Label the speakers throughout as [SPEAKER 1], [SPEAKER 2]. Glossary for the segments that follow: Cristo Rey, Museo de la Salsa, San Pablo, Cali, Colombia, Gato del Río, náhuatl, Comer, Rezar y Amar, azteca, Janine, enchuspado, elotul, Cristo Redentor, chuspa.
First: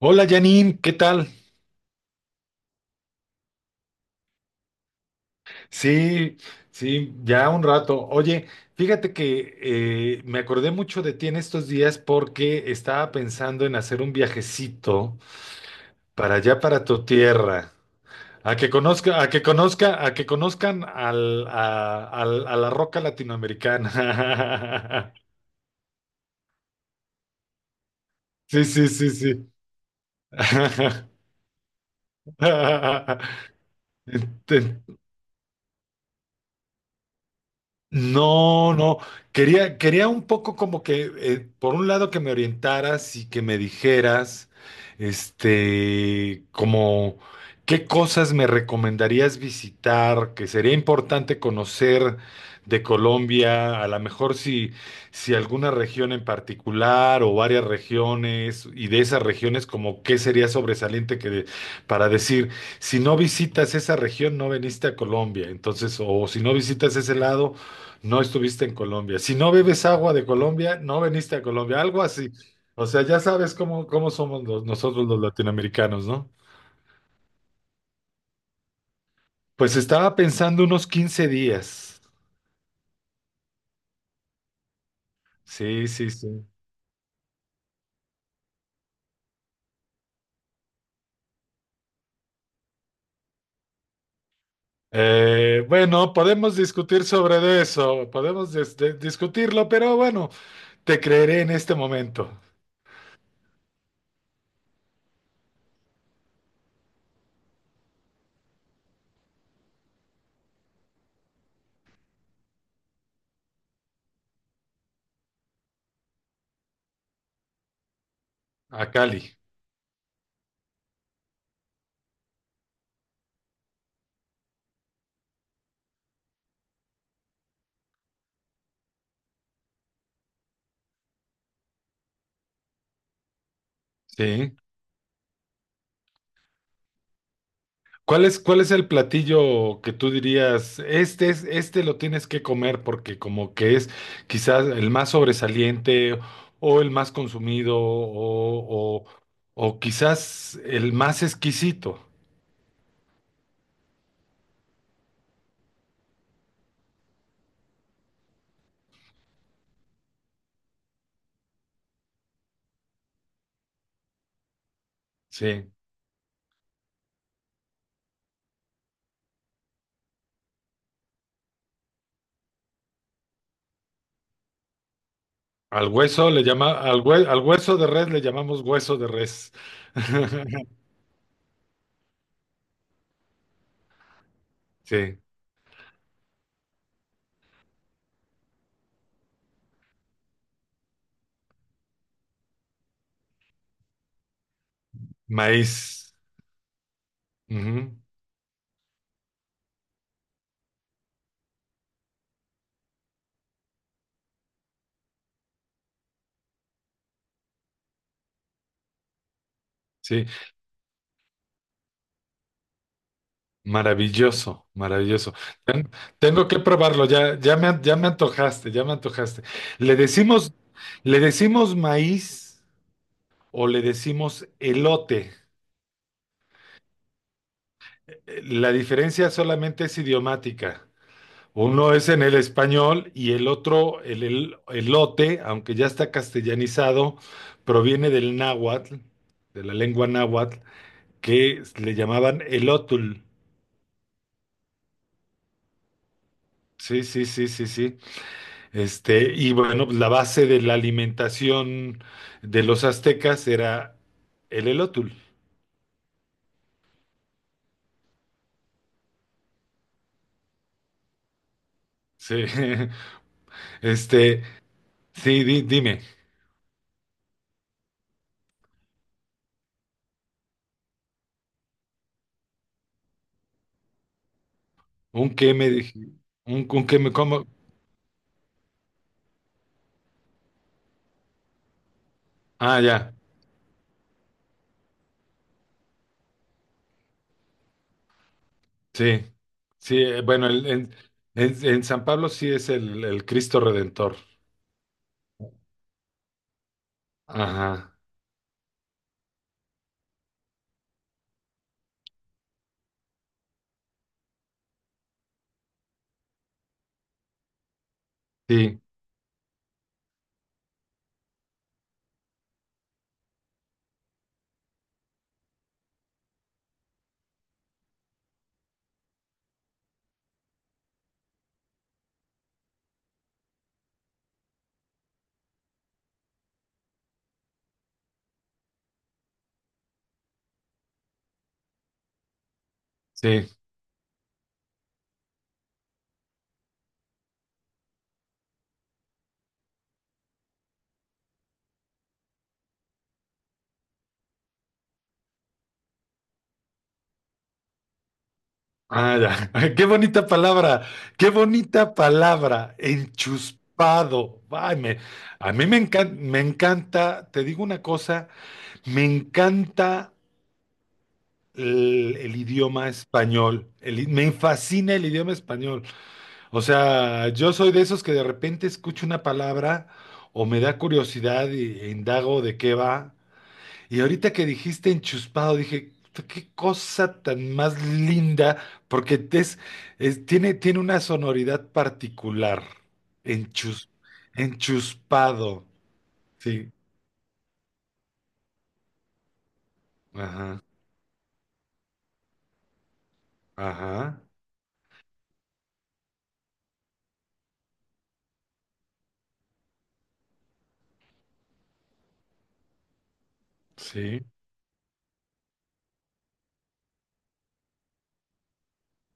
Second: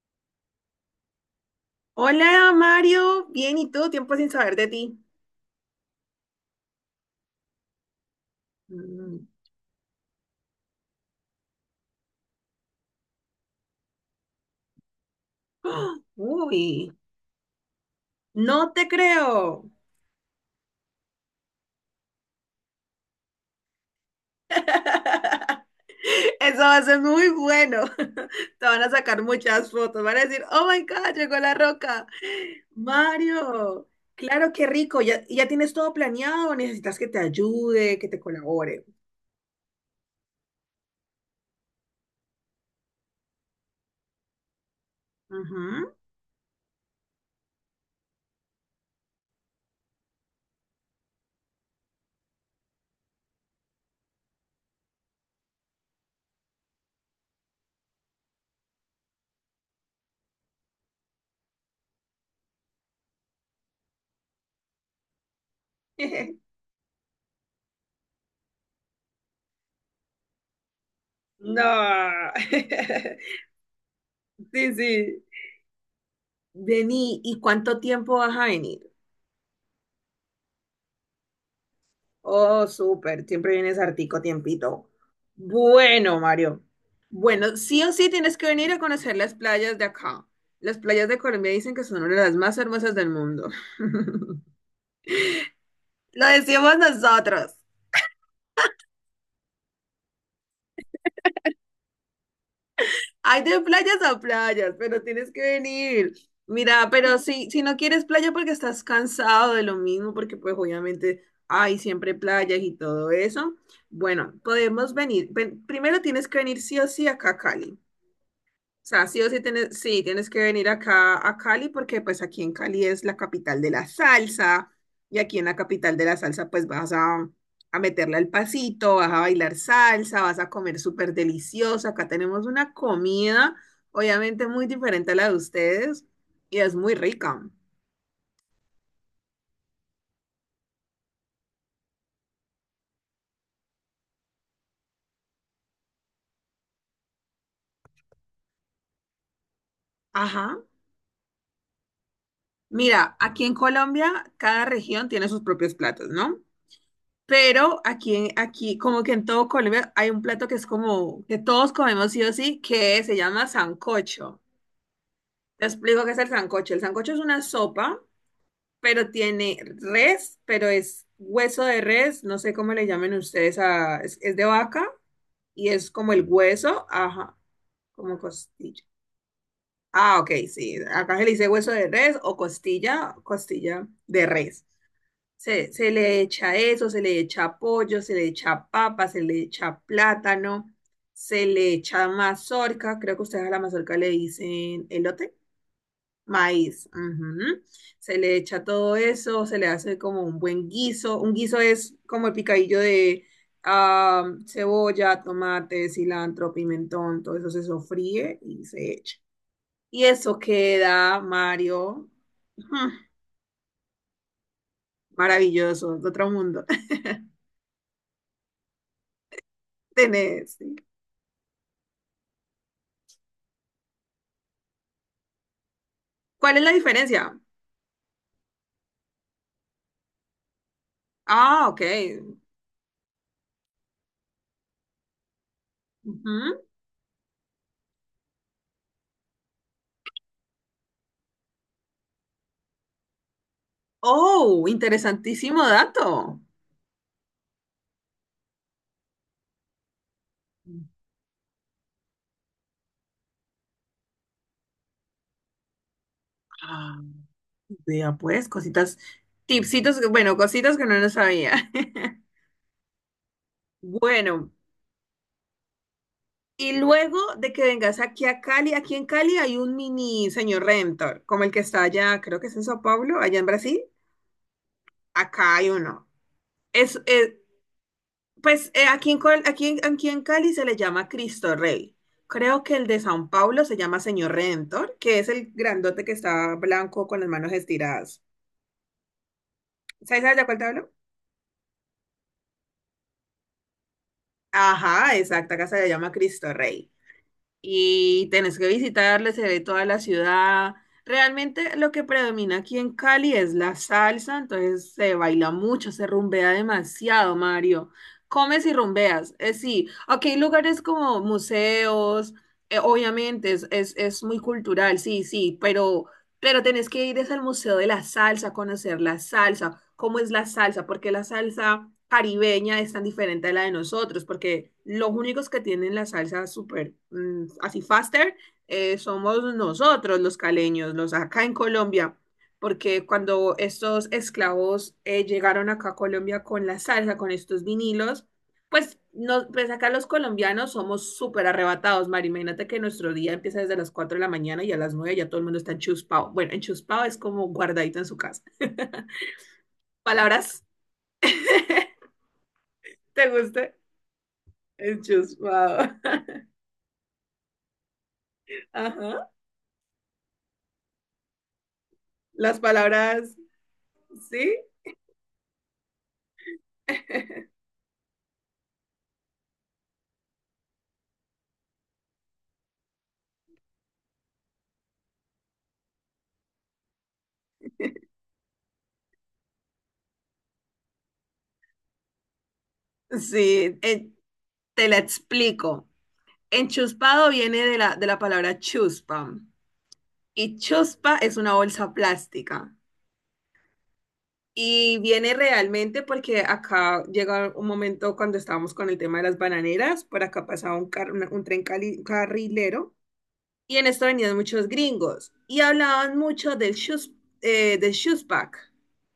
[SPEAKER 1] Hola Janine, ¿qué tal?
[SPEAKER 2] Hola Mario, bien, ¿y tú? Tiempo sin saber de ti.
[SPEAKER 1] Sí, sí, ya un rato. Oye, fíjate
[SPEAKER 2] Mm.
[SPEAKER 1] que me acordé mucho de ti en estos días porque estaba pensando en hacer un viajecito
[SPEAKER 2] ¡Ah!
[SPEAKER 1] para allá, para
[SPEAKER 2] Uy,
[SPEAKER 1] tu tierra,
[SPEAKER 2] no te creo.
[SPEAKER 1] a que conozcan a la roca latinoamericana.
[SPEAKER 2] Eso va a ser muy bueno.
[SPEAKER 1] Sí,
[SPEAKER 2] Te van
[SPEAKER 1] sí,
[SPEAKER 2] a
[SPEAKER 1] sí,
[SPEAKER 2] sacar
[SPEAKER 1] sí.
[SPEAKER 2] muchas fotos, van a decir, oh my God, llegó la roca. Mario,
[SPEAKER 1] Ent-
[SPEAKER 2] claro, qué rico, ya, ya tienes todo planeado, o necesitas que te ayude, que te
[SPEAKER 1] No,
[SPEAKER 2] colabore.
[SPEAKER 1] no, quería un poco como que, por un lado que me orientaras y que me dijeras,
[SPEAKER 2] Ujú.
[SPEAKER 1] este, como qué cosas me recomendarías visitar, que sería importante conocer de Colombia, a lo mejor si, si alguna región en particular o varias regiones, y de esas regiones como qué sería sobresaliente para decir, si no visitas esa región, no veniste a Colombia, entonces, o si no visitas ese lado no estuviste en Colombia. Si no bebes agua de Colombia, no veniste a Colombia, algo así.
[SPEAKER 2] No.
[SPEAKER 1] O sea, ya sabes cómo, cómo somos
[SPEAKER 2] Sí,
[SPEAKER 1] nosotros los
[SPEAKER 2] sí.
[SPEAKER 1] latinoamericanos, ¿no?
[SPEAKER 2] Vení, ¿y cuánto tiempo vas a venir?
[SPEAKER 1] Pues estaba pensando unos 15 días.
[SPEAKER 2] Oh, súper, siempre vienes hartico tiempito.
[SPEAKER 1] Sí, sí,
[SPEAKER 2] Bueno,
[SPEAKER 1] sí.
[SPEAKER 2] Mario. Bueno, sí o sí tienes que venir a conocer las playas de acá. Las playas de Colombia dicen que son una de las más hermosas del mundo.
[SPEAKER 1] Bueno,
[SPEAKER 2] Lo
[SPEAKER 1] podemos
[SPEAKER 2] decimos
[SPEAKER 1] discutir sobre
[SPEAKER 2] nosotros.
[SPEAKER 1] de eso, podemos discutirlo, pero bueno, te creeré en este momento.
[SPEAKER 2] Hay de playas a playas, pero tienes que venir. Mira, pero si no quieres playa porque estás cansado de lo mismo, porque pues obviamente hay siempre playas y todo eso. Bueno, podemos venir. Primero tienes que venir sí o sí acá a Cali. O
[SPEAKER 1] A
[SPEAKER 2] sea, sí
[SPEAKER 1] Cali.
[SPEAKER 2] o sí, tienes que venir acá a Cali porque pues aquí en Cali es la capital de la salsa y aquí en la capital de la salsa pues vas a meterle al pasito, vas a bailar salsa, vas a comer súper deliciosa. Acá tenemos una comida obviamente
[SPEAKER 1] Sí.
[SPEAKER 2] muy diferente a la de ustedes y es muy rica.
[SPEAKER 1] Cuál es el platillo que tú dirías, este es, este lo tienes que comer porque como que es quizás el más sobresaliente o el más consumido o
[SPEAKER 2] Ajá.
[SPEAKER 1] quizás el más exquisito?
[SPEAKER 2] Mira, aquí en Colombia cada región tiene sus propios platos, ¿no? Pero aquí, como que en todo Colombia hay un plato que es como que todos comemos sí o sí, que se llama sancocho. Te
[SPEAKER 1] Sí.
[SPEAKER 2] explico qué es el sancocho. El sancocho es una sopa, pero tiene res, pero es hueso de res, no sé cómo le llamen ustedes a, es de vaca y
[SPEAKER 1] Al
[SPEAKER 2] es como el
[SPEAKER 1] hueso le llama,
[SPEAKER 2] hueso, ajá,
[SPEAKER 1] al hueso de res
[SPEAKER 2] como
[SPEAKER 1] le llamamos
[SPEAKER 2] costilla.
[SPEAKER 1] hueso de res.
[SPEAKER 2] Ah, ok, sí. Acá se le dice hueso de res o costilla, costilla de res.
[SPEAKER 1] Sí.
[SPEAKER 2] Se le echa eso, se le echa pollo, se le echa papa, se le echa plátano, se le echa mazorca, creo que ustedes a la mazorca le dicen elote,
[SPEAKER 1] Maíz.
[SPEAKER 2] maíz. Ujú.
[SPEAKER 1] Ujú.
[SPEAKER 2] Se le echa todo eso, se le hace como un buen guiso. Un guiso es como el picadillo de cebolla, tomate, cilantro, pimentón, todo eso se sofríe y se echa. Y
[SPEAKER 1] Sí.
[SPEAKER 2] eso queda, Mario, ujú,
[SPEAKER 1] Maravilloso, maravilloso. Ten-
[SPEAKER 2] maravilloso, de otro
[SPEAKER 1] Tengo que
[SPEAKER 2] mundo.
[SPEAKER 1] probarlo, ya me antojaste, ya me antojaste. ¿Le decimos,
[SPEAKER 2] Tenés. Sí.
[SPEAKER 1] ¿le decimos maíz o le decimos elote?
[SPEAKER 2] ¿Cuál es la diferencia?
[SPEAKER 1] La diferencia solamente es idiomática.
[SPEAKER 2] Ah, ok.
[SPEAKER 1] Uno es en el español y el otro, elote, aunque ya está
[SPEAKER 2] Ujú.
[SPEAKER 1] castellanizado, proviene del náhuatl, de la lengua náhuatl, que le llamaban elotul.
[SPEAKER 2] Oh, interesantísimo dato.
[SPEAKER 1] Sí, sí, sí, sí, sí. Este, y bueno, pues, la base de la alimentación de los aztecas era el elótul.
[SPEAKER 2] Ah, vea pues, cositas, tipsitos, bueno, cositas que no nos sabía.
[SPEAKER 1] Sí, este,
[SPEAKER 2] Bueno,
[SPEAKER 1] sí, dime,
[SPEAKER 2] y luego de que vengas aquí a Cali, aquí en Cali hay un mini señor Redentor, como el que está allá, creo que es en Sao Paulo, allá en Brasil.
[SPEAKER 1] ¿un qué
[SPEAKER 2] Acá
[SPEAKER 1] me
[SPEAKER 2] hay
[SPEAKER 1] dije?
[SPEAKER 2] uno.
[SPEAKER 1] Un qué
[SPEAKER 2] Es,
[SPEAKER 1] me
[SPEAKER 2] es,
[SPEAKER 1] como?
[SPEAKER 2] Pues aquí en, Col- aquí en- aquí en Cali se le llama Cristo Rey. Creo que
[SPEAKER 1] Ah,
[SPEAKER 2] el de
[SPEAKER 1] ya,
[SPEAKER 2] San Pablo se llama Señor Redentor, que es el grandote que está blanco con las manos estiradas.
[SPEAKER 1] sí, sí,
[SPEAKER 2] ¿Sabes de
[SPEAKER 1] bueno,
[SPEAKER 2] cuál te hablo?
[SPEAKER 1] en San Pablo sí es el Cristo Redentor.
[SPEAKER 2] Ajá, exacto, acá se le llama Cristo Rey.
[SPEAKER 1] Ajá,
[SPEAKER 2] Y tenés que visitarle, se ve toda la ciudad. Realmente lo que predomina aquí en Cali es la salsa, entonces se baila mucho, se rumbea demasiado, Mario. Comes y
[SPEAKER 1] sí,
[SPEAKER 2] rumbeas, sí. Aquí hay lugares como museos, obviamente es muy cultural, sí, sí, pero tenés que ir es al Museo de la Salsa, a conocer la salsa, cómo es la salsa, porque la salsa caribeña es tan diferente a la de nosotros, porque los únicos que tienen la salsa súper así faster somos nosotros los caleños, los acá en Colombia, porque
[SPEAKER 1] sí.
[SPEAKER 2] cuando estos esclavos llegaron acá a Colombia con la salsa, con estos vinilos, pues, no, pues acá los colombianos somos súper arrebatados, Mari. Imagínate que nuestro día empieza desde las 4 de la mañana y a las 9 ya todo el mundo está enchuspado. Bueno, enchuspado es como guardadito en su casa.
[SPEAKER 1] Ah, ya. Qué bonita
[SPEAKER 2] ¿Palabras?
[SPEAKER 1] palabra, qué bonita palabra,
[SPEAKER 2] ¿Te gusta?
[SPEAKER 1] enchuspado. A mí
[SPEAKER 2] Enchuspado.
[SPEAKER 1] me encanta, te digo una cosa, me
[SPEAKER 2] Ajá.
[SPEAKER 1] encanta el
[SPEAKER 2] Las
[SPEAKER 1] idioma
[SPEAKER 2] palabras,
[SPEAKER 1] español, me
[SPEAKER 2] ¿sí?
[SPEAKER 1] fascina el idioma español. O sea, yo soy de esos que de repente escucho una palabra o me da curiosidad e indago de qué va. Y ahorita que dijiste enchuspado, dije, "Puta, qué cosa tan más linda, porque tiene, tiene una sonoridad particular.
[SPEAKER 2] Sí,
[SPEAKER 1] Enchus,
[SPEAKER 2] te la
[SPEAKER 1] enchuspado.
[SPEAKER 2] explico.
[SPEAKER 1] Sí.
[SPEAKER 2] Enchuspado viene de la palabra chuspa y
[SPEAKER 1] Ajá.
[SPEAKER 2] chuspa es una bolsa plástica.
[SPEAKER 1] Ajá.
[SPEAKER 2] Y viene realmente porque acá llega un momento cuando estábamos con el tema de las bananeras, por acá pasaba un tren carrilero y en esto
[SPEAKER 1] Sí.
[SPEAKER 2] venían muchos gringos y hablaban mucho del shoes bag,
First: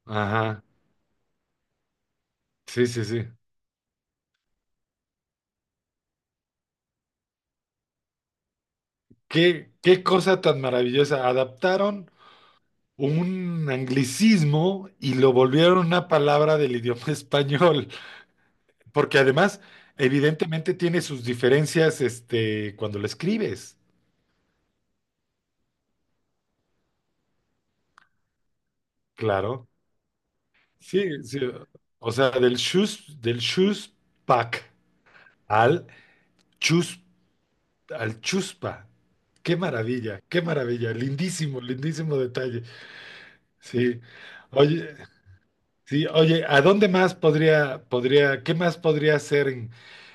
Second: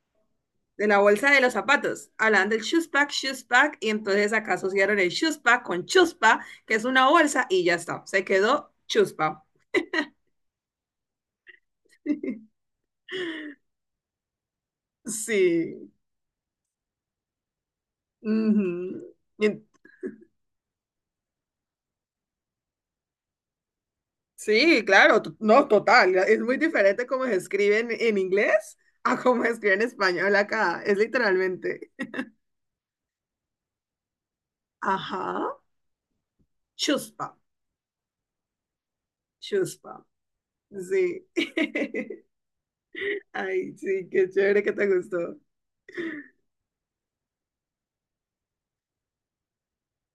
[SPEAKER 1] Ajá.
[SPEAKER 2] de la bolsa de los zapatos. Hablaban del
[SPEAKER 1] Sí, sí, sí.
[SPEAKER 2] shoes bag y entonces acá asociaron el shoes bag con chuspa, que es una bolsa y ya está, se quedó chuspa.
[SPEAKER 1] Qué, qué cosa tan maravillosa. Adaptaron un anglicismo y lo volvieron
[SPEAKER 2] Sí.
[SPEAKER 1] una palabra del idioma español.
[SPEAKER 2] Ujú.
[SPEAKER 1] Porque además, evidentemente tiene sus diferencias, este, cuando lo escribes,
[SPEAKER 2] Sí, claro, no, total. Es muy diferente cómo se escribe en inglés a cómo se
[SPEAKER 1] claro.
[SPEAKER 2] escribe en español acá. Es
[SPEAKER 1] Sí, sí.
[SPEAKER 2] literalmente.
[SPEAKER 1] O sea, del chus pack
[SPEAKER 2] Ajá.
[SPEAKER 1] al chus,
[SPEAKER 2] Chuspa.
[SPEAKER 1] al chuspa. Qué
[SPEAKER 2] Chuspa.
[SPEAKER 1] maravilla, qué maravilla.
[SPEAKER 2] Sí.
[SPEAKER 1] Lindísimo, lindísimo detalle.
[SPEAKER 2] Ay,
[SPEAKER 1] Sí.
[SPEAKER 2] sí, qué chévere que te
[SPEAKER 1] Oye.
[SPEAKER 2] gustó.
[SPEAKER 1] Sí, oye, ¿a dónde más qué más podría hacer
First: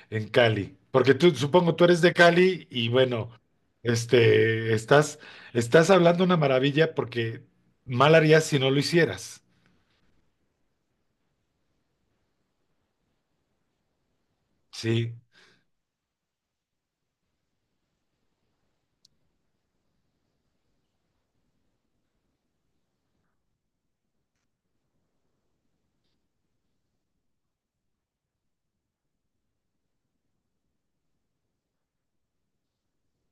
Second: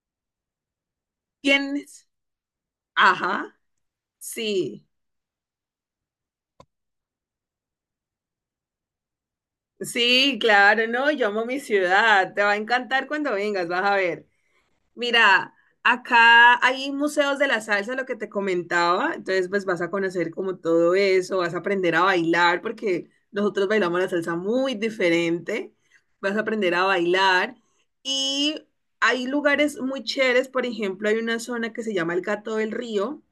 [SPEAKER 1] en Cali? Porque tú, supongo, tú eres
[SPEAKER 2] ¿Tienes?
[SPEAKER 1] de Cali y bueno,
[SPEAKER 2] Ajá.
[SPEAKER 1] este,
[SPEAKER 2] Sí.
[SPEAKER 1] estás, estás hablando una maravilla porque mal harías si no lo hicieras.
[SPEAKER 2] Sí, claro, no, yo amo mi ciudad. Te va a encantar cuando vengas, vas a ver.
[SPEAKER 1] Sí,
[SPEAKER 2] Mira, acá hay museos de la salsa, lo que te comentaba, entonces pues vas a conocer como todo eso, vas a aprender a bailar, porque nosotros bailamos la salsa muy diferente, vas a aprender a bailar y hay lugares muy chéveres, por ejemplo, hay una zona que se llama el Gato del Río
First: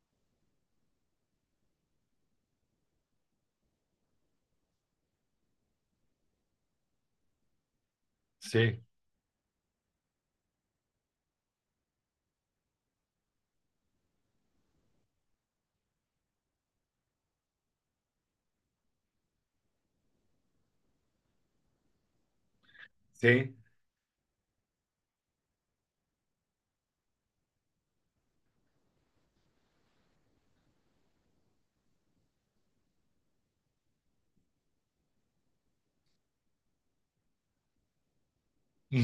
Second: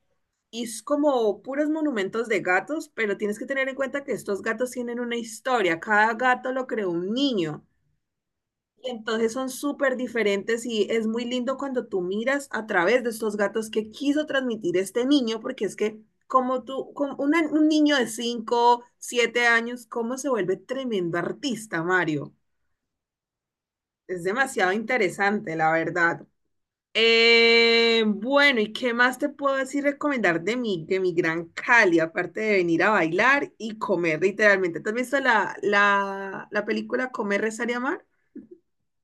[SPEAKER 2] y es como puros monumentos de gatos, pero tienes que tener en cuenta que estos gatos tienen una historia, cada gato lo creó un niño.
[SPEAKER 1] sí,
[SPEAKER 2] Y entonces son súper diferentes y es muy lindo cuando tú miras a través de estos gatos que quiso transmitir este niño, porque es que como tú, como un niño de 5 7 años, cómo se vuelve tremendo artista, Mario.
[SPEAKER 1] sí.
[SPEAKER 2] Es demasiado interesante, la verdad. Bueno, ¿y qué más te puedo decir recomendar de mi gran Cali, aparte de venir a bailar y comer, literalmente? ¿Te has visto la película Comer, Rezar y Amar?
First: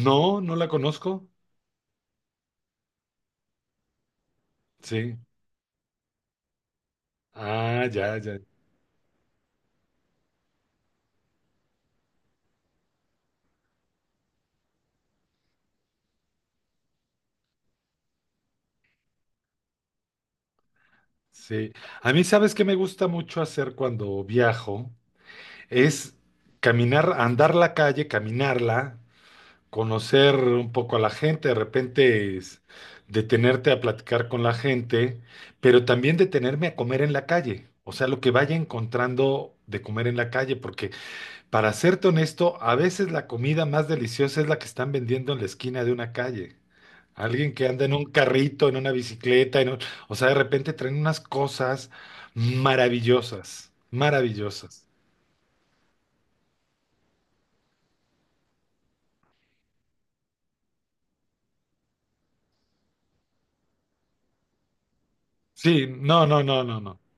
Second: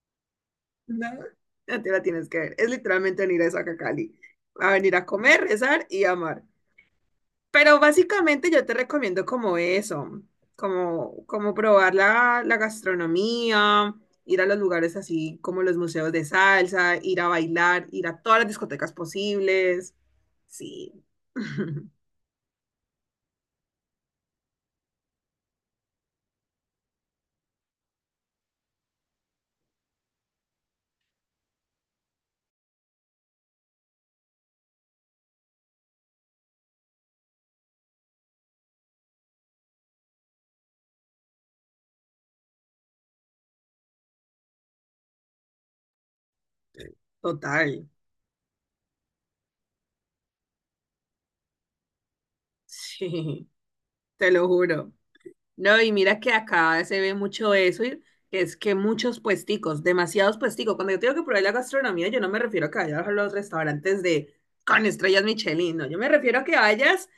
[SPEAKER 1] No, no la
[SPEAKER 2] No,
[SPEAKER 1] conozco.
[SPEAKER 2] ya te la tienes que ver. Es literalmente venir a esa Cali. A venir a
[SPEAKER 1] Sí.
[SPEAKER 2] comer, rezar y amar. Pero
[SPEAKER 1] Ah, ya, ya.
[SPEAKER 2] básicamente yo te recomiendo como eso, como probar la gastronomía, ir a los lugares así como los museos de salsa, ir a bailar, ir a todas las discotecas posibles. Sí,
[SPEAKER 1] Sí. A mí, ¿sabes qué me gusta mucho hacer cuando viajo? Es caminar, andar la calle, caminarla, conocer un poco a la gente, de repente es detenerte a platicar con la gente, pero también detenerme a comer en la calle, o sea, lo que vaya encontrando de comer en la calle, porque para serte honesto, a veces la comida más deliciosa es la que están vendiendo en la esquina de una calle. Alguien que anda
[SPEAKER 2] total.
[SPEAKER 1] en un carrito, en una bicicleta, o sea, de repente traen unas cosas
[SPEAKER 2] Sí,
[SPEAKER 1] maravillosas,
[SPEAKER 2] te lo
[SPEAKER 1] maravillosas.
[SPEAKER 2] juro. No, y mira que acá se ve mucho eso, y que es que muchos puesticos, demasiados puesticos. Cuando yo tengo que probar la gastronomía, yo no me refiero a que vayas a los restaurantes de con estrellas
[SPEAKER 1] Sí,
[SPEAKER 2] Michelin, no, yo me
[SPEAKER 1] no,
[SPEAKER 2] refiero
[SPEAKER 1] no,
[SPEAKER 2] a que
[SPEAKER 1] no, no, no.
[SPEAKER 2] vayas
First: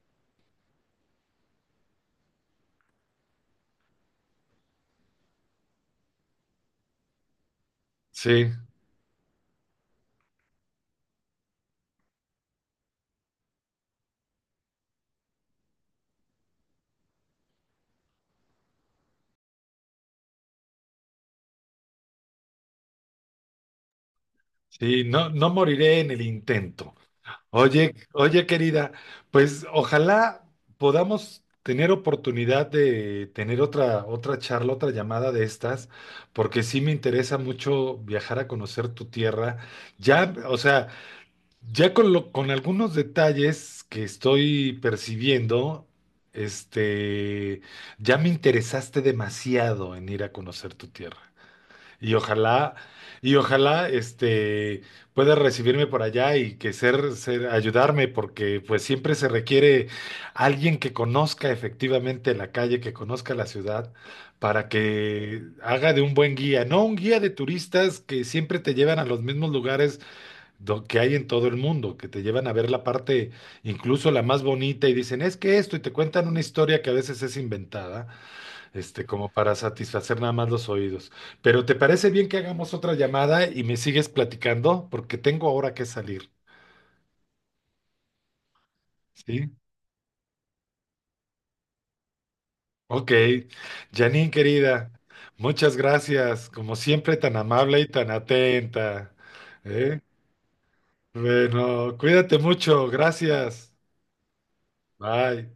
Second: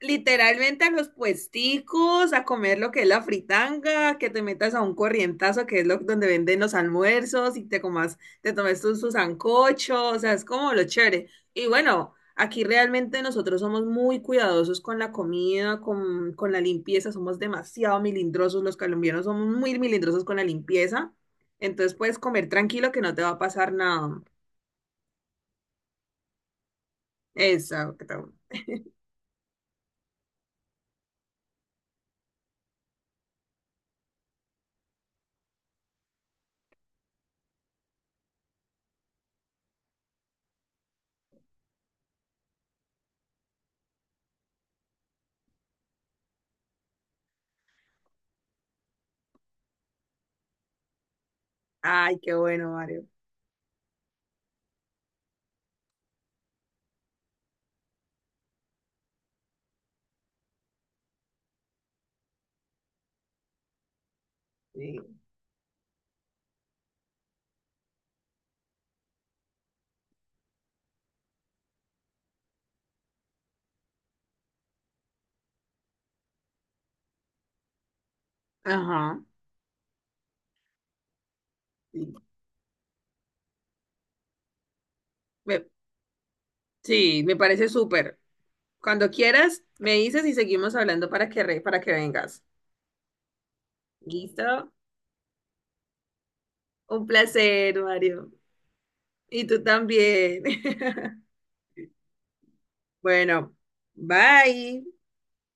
[SPEAKER 2] literalmente a los puesticos, a comer lo que es la fritanga, que te metas a un corrientazo, que es lo donde venden los almuerzos y te comas,
[SPEAKER 1] Sí,
[SPEAKER 2] te tomes tus tu sancocho, o sea, es como lo chévere. Y bueno, aquí realmente nosotros somos muy cuidadosos con la comida, con la limpieza, somos demasiado milindrosos, los colombianos somos muy milindrosos con la limpieza, entonces puedes comer tranquilo que no te va a pasar nada.
[SPEAKER 1] sí, no, no moriré en el intento. Oye,
[SPEAKER 2] Exacto.
[SPEAKER 1] oye, querida, pues ojalá podamos tener oportunidad de tener otra, otra charla, otra llamada de estas, porque sí me interesa mucho viajar a conocer tu tierra. Ya, o sea, ya con algunos detalles que estoy percibiendo, este, ya me interesaste demasiado en ir a conocer tu tierra. Y
[SPEAKER 2] Ay, qué bueno,
[SPEAKER 1] ojalá,
[SPEAKER 2] Mario.
[SPEAKER 1] y ojalá, este, pueda recibirme por allá y que ayudarme, porque pues siempre se requiere alguien que conozca efectivamente la calle, que conozca la ciudad, para
[SPEAKER 2] Sí.
[SPEAKER 1] que haga de un buen guía, no un guía de turistas que siempre te llevan a los mismos lugares que hay en todo el mundo, que te llevan a ver la parte, incluso la más bonita, y dicen, es que esto, y te cuentan una historia que a veces es inventada, este,
[SPEAKER 2] Ajá.
[SPEAKER 1] como para satisfacer nada más los oídos. Pero ¿te parece
[SPEAKER 2] Sí.
[SPEAKER 1] bien que hagamos otra llamada y me sigues platicando? Porque tengo
[SPEAKER 2] Me-
[SPEAKER 1] ahora que salir,
[SPEAKER 2] Sí, me parece súper. Cuando
[SPEAKER 1] ¿sí?
[SPEAKER 2] quieras, me dices y seguimos hablando para para que vengas.
[SPEAKER 1] Ok, Janine
[SPEAKER 2] ¿Listo?
[SPEAKER 1] querida, muchas gracias, como
[SPEAKER 2] Un
[SPEAKER 1] siempre tan amable
[SPEAKER 2] placer,
[SPEAKER 1] y tan
[SPEAKER 2] Mario.
[SPEAKER 1] atenta,
[SPEAKER 2] Y tú
[SPEAKER 1] ¿eh?
[SPEAKER 2] también.
[SPEAKER 1] Bueno, cuídate mucho,
[SPEAKER 2] Bueno,
[SPEAKER 1] gracias.
[SPEAKER 2] bye.
[SPEAKER 1] Bye.